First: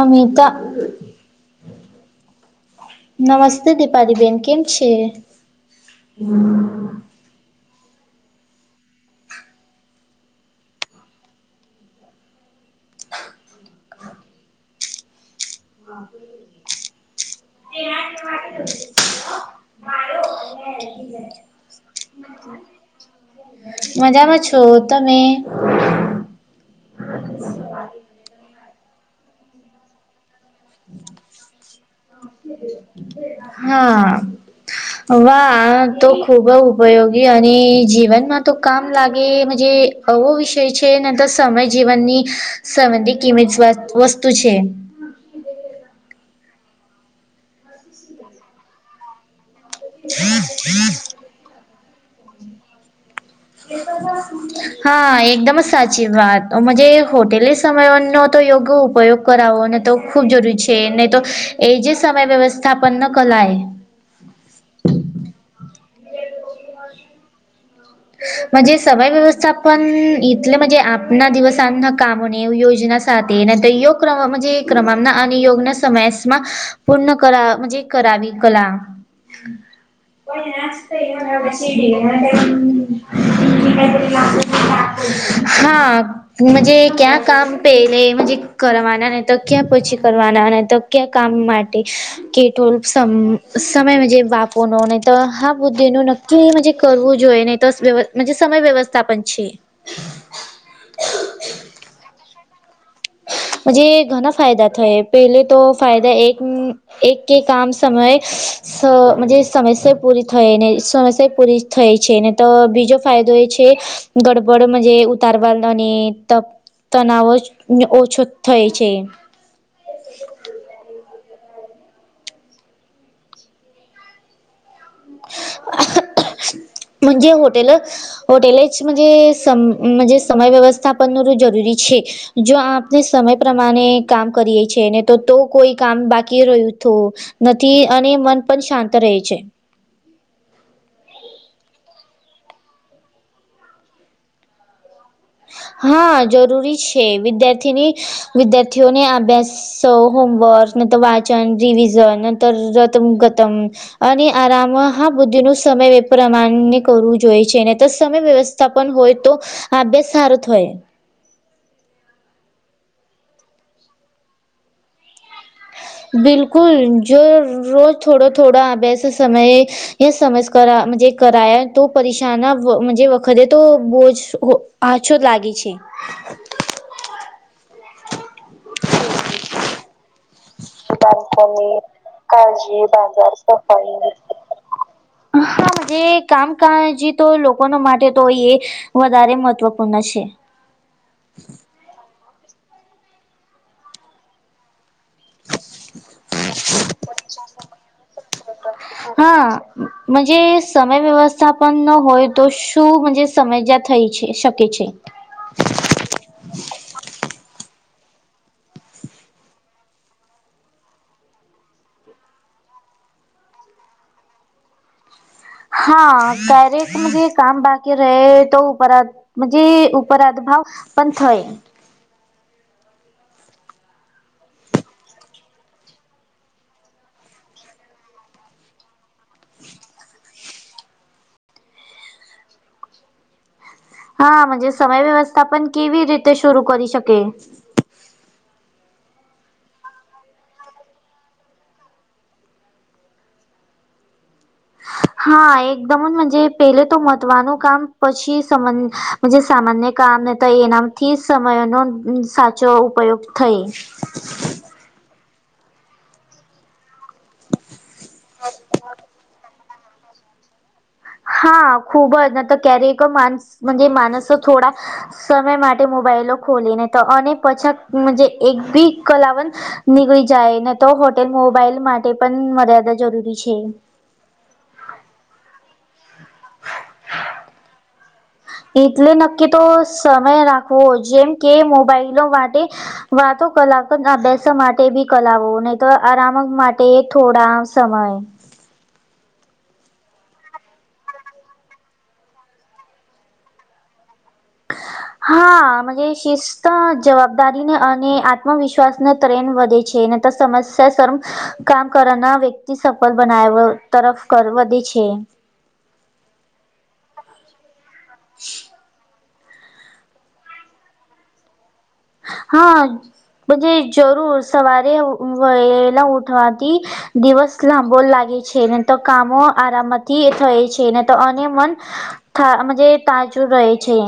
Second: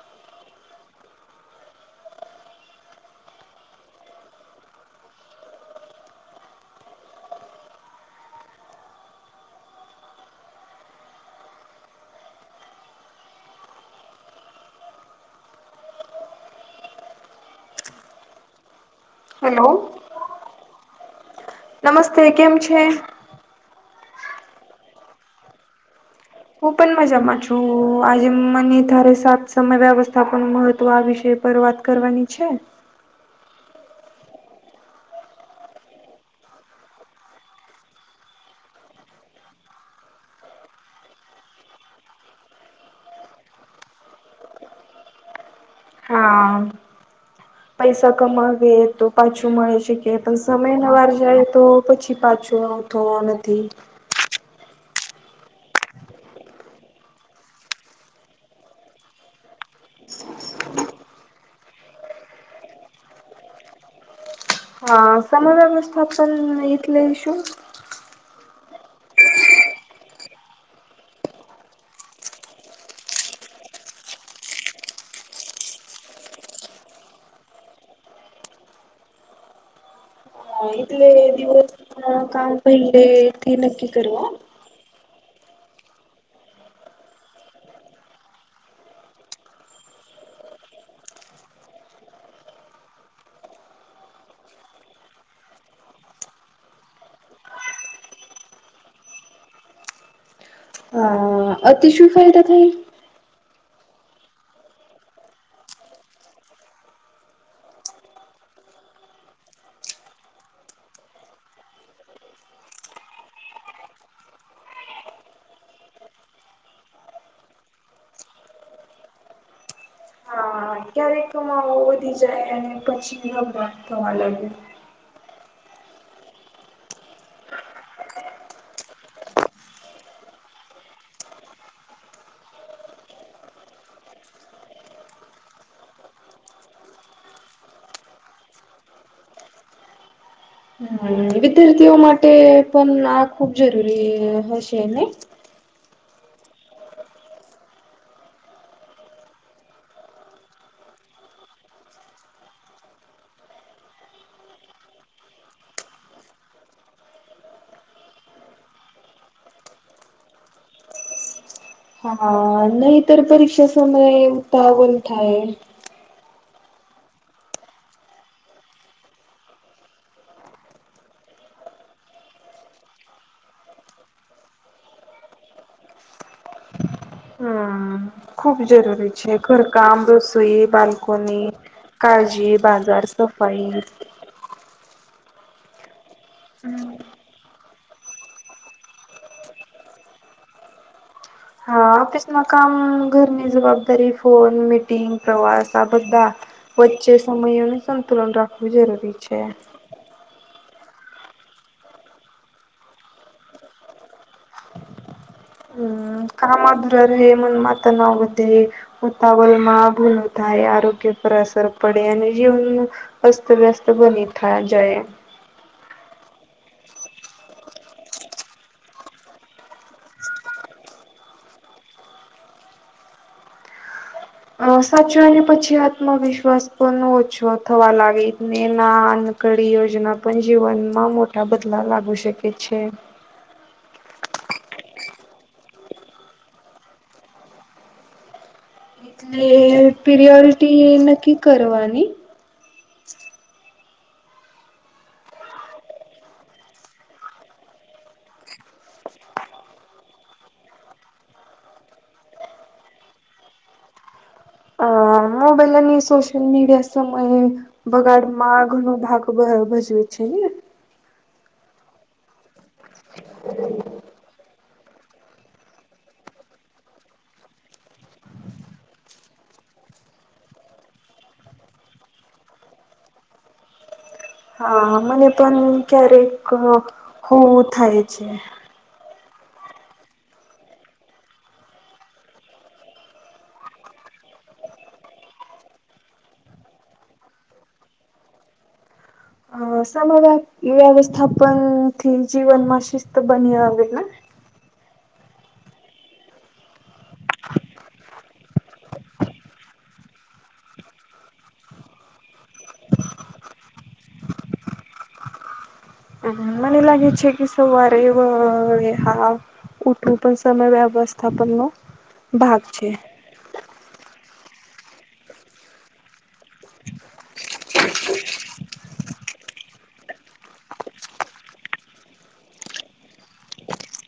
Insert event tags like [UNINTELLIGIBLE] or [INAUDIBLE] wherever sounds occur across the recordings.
અમિતા નમસ્તે દિપાલી બેેન કેમ છે? હમ્મ. [UNINTELLIGIBLE] હલો. [UNINTELLIGIBLE] નમસ્તે કેમ છે? મજામાં છો તમે? હું પન મજામાં છું આજે મને તારે સાત સમય વ્યવસ્થાપનમા તો આ વિષય પર વાત કરવાની છે. હા. વાહ! આ તો ખૂબ ઉપયોગી અને જીવનમાં તો કામ લાગે મજે અવવો વિષય છે નન તો સમય જીવનની સંબંધી કેવી જ વ વસ્તુ છે. હા પૈસા કમાવીએ તો પાછું મળે છે કે પણ સમય ન વાર જાય તો પછી પાછો આવતો અને [UNINTELLIGIBLE] હા એકદમ જ સાચી વાત અમ જે હોટેલે સમયનો તો યોગો ઉપયોગ કરાવો ને તો ખૂબ જરૂરી છે નહી તો એ જે સમય વ્યવસ્થાપનનો કલાય. હા સમ વ્યવસ્થાપન એટલે શું? મજે સમય વ્યવસ્થાપન એટલે મજે આપના દિવસ આજના કામોને યોજના સાથે ને ત યોગ ક્ર મંજે ક્રના અને યોગના સમયાસમાં પૂર્ણ કરા મંજે કરાવી કલા. હા, એટલે દિવસ કામ પહેલે થી નક્કી કરવા હા. મજે ક્યાં કામ પેલે મજે કરવાના ને તો ક્યાં પછી કરવાના ને તો કે કામ માટે કેટોલ સમ સમય મજે બાપો નો ન તો હા બુદ્ધિ ન નક્કી કરવું જોઈએ ને તોસ વ્યવ મજે સમય વ્યવસ્થાપન છે. હા. અ અતિ શું ફાયદા થાય? મજે ઘણા ફાયદા થયા પેલે તો ફાયદા એક એક કે કામ સમય સ સમસ્યા પૂરી થાય ને સમસ્યા પૂરી થાય છે ને તો બીજો ફાયદો એ છે ગડબડ મજે ઉતારવાલ અને ત તનાવ ને ઓછો થાય છે. હા ક્યારેક કમાવું. વધી જાય અને પછી નબરાત થવા લાગે. જે હોટેલ હોટેલે [UNINTELLIGIBLE] જ સમ સમય વ્યવસ્થાપનનું જરૂરી છે જો આપ આપને સમય પ્રમાણે કામ કરીએ છી ને તો તો કોઈ કામ બાકી રહ્યું તો નથી અને મન પણ શાંત રહે છે. હમ વિદ્યાર્થીઓ માટે પણ આ ખુબ જરૂરી હશે ને. હા જરૂરી છે વિદ્યાર્થીની વિદ્યાર્થીઓને અભ્યાસ સો હોમવર્ક નંતર વાચન રીવિઝન નંતર રતમ ગતમ અને આરામ હા બુદ્ધિ નું સમય પ્રમાણે કરવું જોઈએ છેને તો સમય વ્યવ સ્થાપન હોય તો આભ્યાસ સારો થય. હા નહીતર પરીક્ષા સમયે ઉતાવલ થાય. બિલકુલ જો રોજ થોડો થોડો આ અભ્યાસ સમયે એ સમય કરા મજે કરાયા તો પરીક્ષાના મજે તો બોજ હો પાછો લાગે છે. હા ખૂબ જરૂરી છે ઘરકામ રસોઈ બાલ્કોની લોકોની કાળજી બાજાર સફાઈ ને હા એ કામ કા હેજી તો લોકો માટે તો એ વધારે મહત્વપૂર્ણ છે. હા ઓફિસમાં કામ ઘરની જવાબદારી ફોન મીટિંગ પ્રવાસ આ બધા વચ્ચે સમય સંતુલન રાખવું જરૂરી છે. મજે સમય વ્યવસ્થાપન ન હોય તો શું સમજ્યા થઈ છે શકે છે [UNINTELLIGIBLE] એેમ માતા ન વધે ઉતાવલ માં ભૂલું થાય આરોગ્ય પર અસર પડે અને જીવનનું અસ્તવ્યસ્ત બની થાય જાય. હા કાયરેક કામ બાકી રહે તો પરત જે ઉપરાધ ભાવ પણ થય. અ સાચવાય ને પછી આત્મવિશ્વાસ પણ ઓછો થવા લાગે ને ના કડી યોજના પણ જીવનમાં મોટા બદલાવ લાવી શકે છે. હા મજે સમય વ્યવસ્થા પણ કેવી રીતે શરૂ કરી શકે. એટલે પિરિયોરિટી નક્કી કરવાની હા એકદમ મજે પેલે તો મહત્વાનું કામ પછી જે સામાન્ય કામ તો એનામથી સમયનો સાચો ઉપયોગ થઈ [INAUDIBLE] અ હ [UNINTELLIGIBLE] સોશ્યલ મીડિયા સમય બગડમાં ઘનો ભાગ ભજવે છે ને. હા ખૂબ જ ન તો ક્યારે માનસ મજે માણસ થોડા સમય માટે મોબાઈલો ખોલીને તો અને પછા મજા એક ભી કલાવન નીકળી જાય ને તો હોટેલ મોબાઈલ માટે પણ મર્યાદા જરૂરી છે. હા મને પણ ક્યારેક હોવું થાય છે. એટલે નક્કી તો સમય રાખવો જેમ કે મોબાઈલો માટે વાતો કલાક અભ્યાસ માટે બી કલાવો નહી તો આરામ માટે થોડા સમય અ સમય વ્યવસ્થાપન થી જીવન માં શિસ્ત બની આવે ને [INAUDIBLE] હા મજે શિસ્ત જવાબદારી ને અને આત્મવિશ્વાસને તરેન વધે છે. [UNINTELLIGIBLE] સમસ્યા કામ કરના [UNINTELLIGIBLE] સફળ બનાવ તરફ કર વધે છે. હમ મને લાગે છે કે સવારે વ હા ઉઠ કોઈ પણ સમય વ્યવસ્થાપનનો ભાગ હા છે. બધે જરૂર સવારે વહેલા ઉઠવાથી દિવસ લાંબો લાગે છે ને તો કામો આરામથી થાય છેને તો અને મન થા મજે તાજુ રહે છે.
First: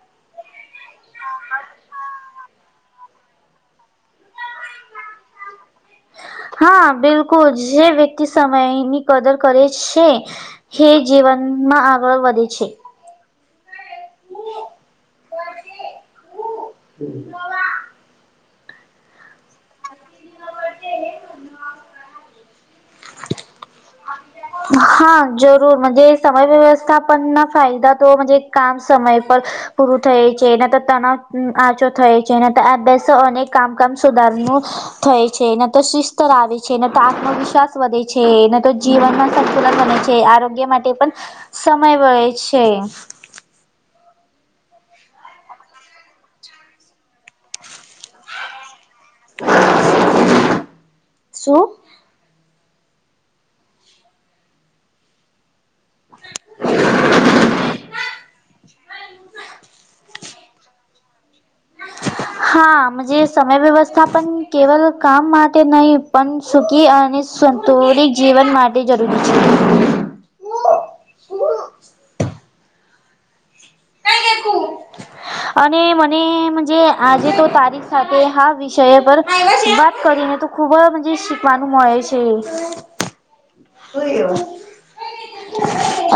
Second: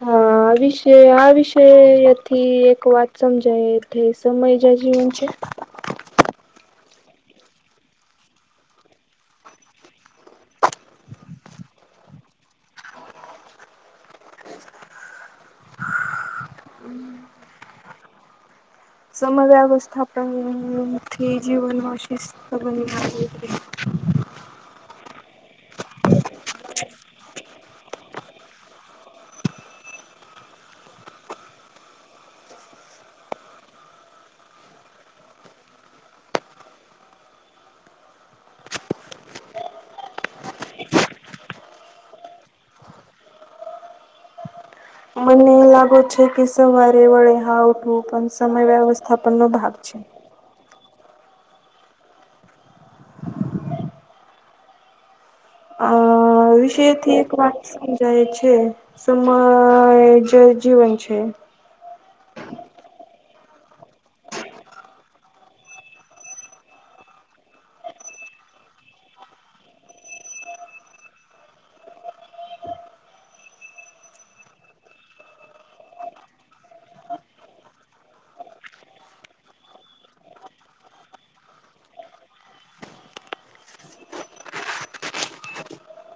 હા આ વિશે આ વિષથી એક વાત સમજાય સમય જ જીવન છે. હા બિલકુલ જે વ્યક્તિ સમયની કદર કરે છે. હે જીવનમાં આગળ વધે છે. [UNINTELLIGIBLE] સમયવ્યવસ્થા પણ થી જીવનમાં શિસ્ત [UNINTELLIGIBLE] હા જરૂર મજે સમય વ્યવસ્થાપન ફાયદા તો કામ સમય પર પૂરું થય છે ન તો તણાવ આંચો થય છે ન તો અભ્યાસો અનેક કામ કામ સુધારનું. થાય છે ન તો શિસ્ત આવે છે ન તો આત્મવિશ્વાસ વધે છે ન તો જીવનમાં કુલર બને છે આરોગ્ય માટે પણ સમય વે છે. મને એ લાગો છે કે સવારે વડે હા ઉઠવું પણ સમય વ્યવસ્થાપન નો ભાગ છે. શું? અ વિષયથી એક વાત સમજાય છે સમમાય જીવન છે. હાજ સમય વ્યવસ્થા પણ કેવલ કામ માટે નહીિ પણ સુખી અને સંતુરિત જીવન માટે જરૂરી છે. શું? અને મને આજે તો તારીખ સાથે હા વિષય પર વાત કરીને ખુબ શીખવાનું મળે છે. ક્યો?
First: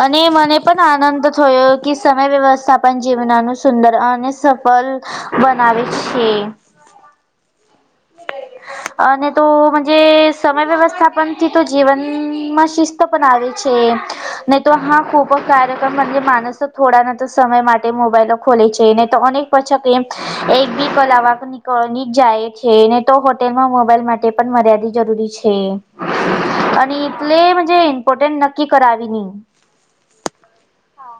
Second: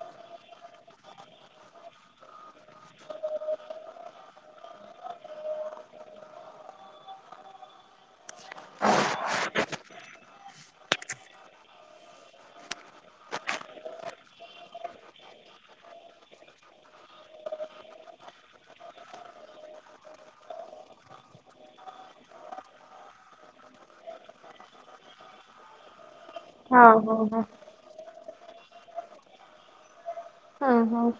અને મને પણ આનંદ થયો કે સમય વ્યવસ્થા પણ જીવનનું સુંદર અને સફળ બનાવે છે. અને તોજ સમય વ્યવસ્થાપનથી તો જીવનમાં શિસ્ત પણ આવે છે નહી તો હા ખૂ કાર્યક માણસ થોડા સમય માટે મોબાઈલો ખોલે છે તોક પછા એમ એક બી કલા નીકળની જાય. ને તો હોટેલ માં મોબાઈલ માટે પણ મર્યાદિત જરૂરી છે. અને હા એટલેજ હા ઇમ્પોર્ટન્ટન્ટ નક્કી કરાવવી નહી. હ હા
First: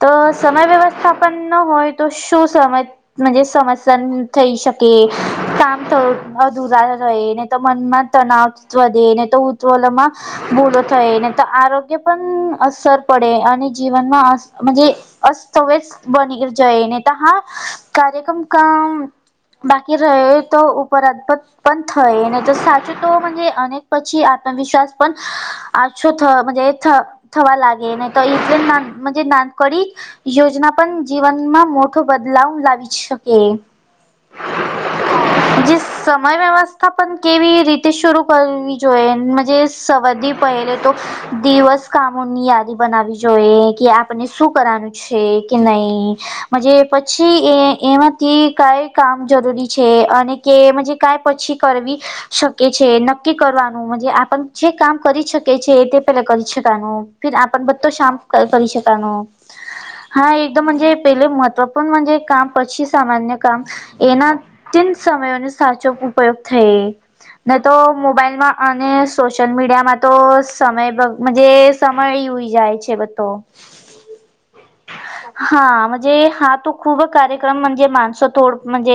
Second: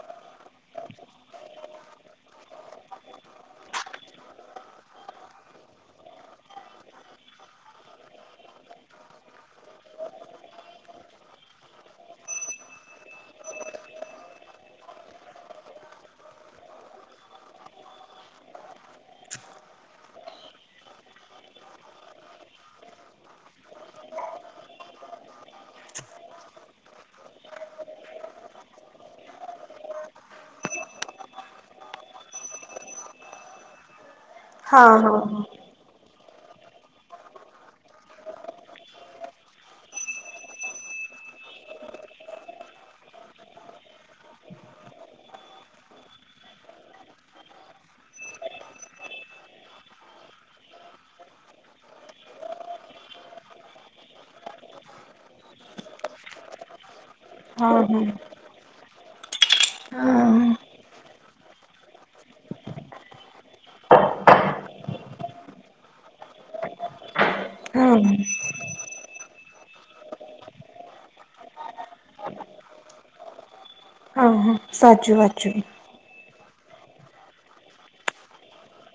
તો સમય વ્યવસ્થાપન ન હોય તો શું સમય સમસ્યા થઈ શકે કામ થધુરા રહે ને તો મનમાં તનાવ વધ દે ને તો ઉવમાં ભૂલો થાય ને તો આરોગ્ય પણ અસર પડે અને જીવનમાં જ અસ્તવ્યસ બનગીર જયનેતા હા કાર્યક્રમ ક બાકી રહે તો ઉપરાધપદ પણ થઈ ને તો સાચું તો અનેક પછી આત્મવિશ્વાસ પણ આશવ થ થ થવા લાગે ન તો ના ના કડી યોજના પણ જીવનમાં મોટો બદલાવ લાવી શકે હ હા હા હા જે સમય વ્યવસ્થા પણ કેવી રીતે શરૂ કરવી જોઈએજ સવાદી પહેલે તો દિવસ કામોની યાદી બનાવી જોઈએ કે આપ આપને શું કરવાનું છે કે નહી. જ પછી એ એમાંથી કઈ કામ જરૂરી છે અને કેજ કઈ પછી કરવી. શકે છે નક્કી કરવાનું આપણ જે કામ કરી શકે છે તે પેલા કરી શકનું ફ આપ હા હા બધતો શ્યામ કરી શકાનો હા એકદમજ. પેલે મહત્ત્વપૂર્ણ મંજે કામ પછી સામાન્ય કામ. એના તન સમય ન સાચો ઉપયોગ થઈ નને તો હા હા મોબાઈલમાં અને સોશિયલ મીડિયામાં તો સમય સમય ઈ જાય છે બધો હા હા સાચું વાચું હાજ હા તું ખૂબ કાર્યક્રમ માણસો થોડજ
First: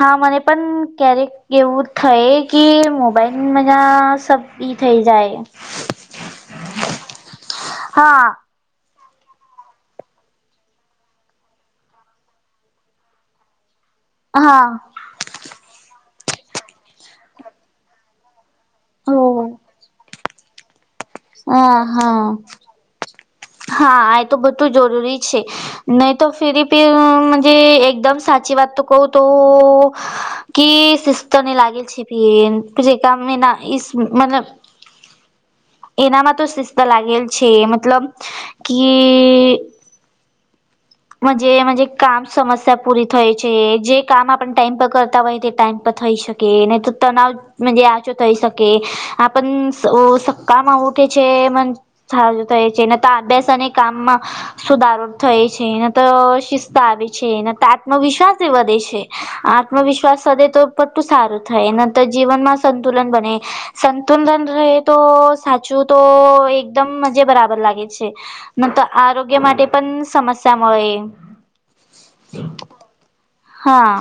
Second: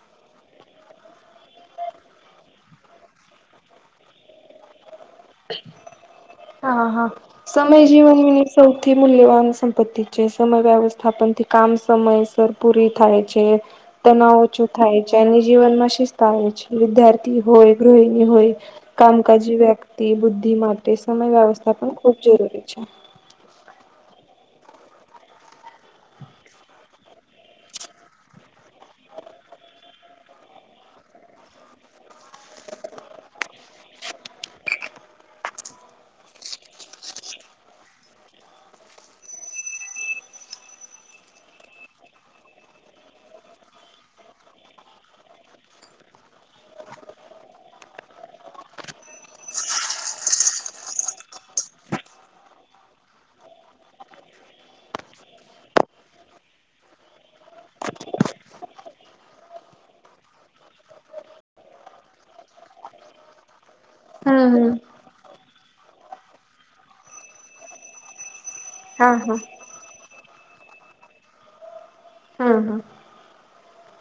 હા મને પણ ક્યારે એવું થઈ કે મોબાઈલ મજા સબ ઈ થઈ જાય. [INAUDIBLE] હા હા સમય હા જીવનની સૌથી મૂલ્યવાન સંપત્તિ છે સમય વ્યવસ્થાપનથી કામ સમયસર પૂરી થાય છે. તનાવ હા ઓછું થાય છે એની જીવનમાં શિસ્તા આવે છે વિદ્યાર્થી હોય ગૃહિણી હોય. કામકાજી વ્યક્તિ બુદ્ધિ માટે સમય વ્યવસ્થાપન હા હા અચ્છા. હા આ તો બધું જરૂરી છે. નહી તો ફિરી પીજ એકદમ સાચી વાત તો કહ તો-' કે સિસ્તો ન લાગલ છે ફેન જેમે ના ઈ મતલબ એનામાં તો શિસ્ત લાગેલ છે મતલબ કી [INAUDIBLE] જ કામ સમસ્યા પૂરી થય છે જે કામ આપ ટાઈમ પર કરતા હોય તે ટાઈમ પર થઈ શકે. નહી તો તણાવ ઓછું થઈ શકે આપ કામમાં ઉઠે છે મ સારું થાય છે ન તો અભ્યાસ અને કામમાં સુધારો થાય છે ન તો શિસ્ત આવે છે ન તો આત્મવિશ્વાસ એ વધે છે. આત્મવિશ્વાસ સધે તો પટું સારું થાય ન તો જીવનમાં સંતુલન બને. સંતુલન હમ હમ રહે તો. સાચું તો એકદમ મજ બરાબર લાગે છે મ હા હા આરોગ્ય માટે. પણ સમસ્યા મળે. હા હા.. હા.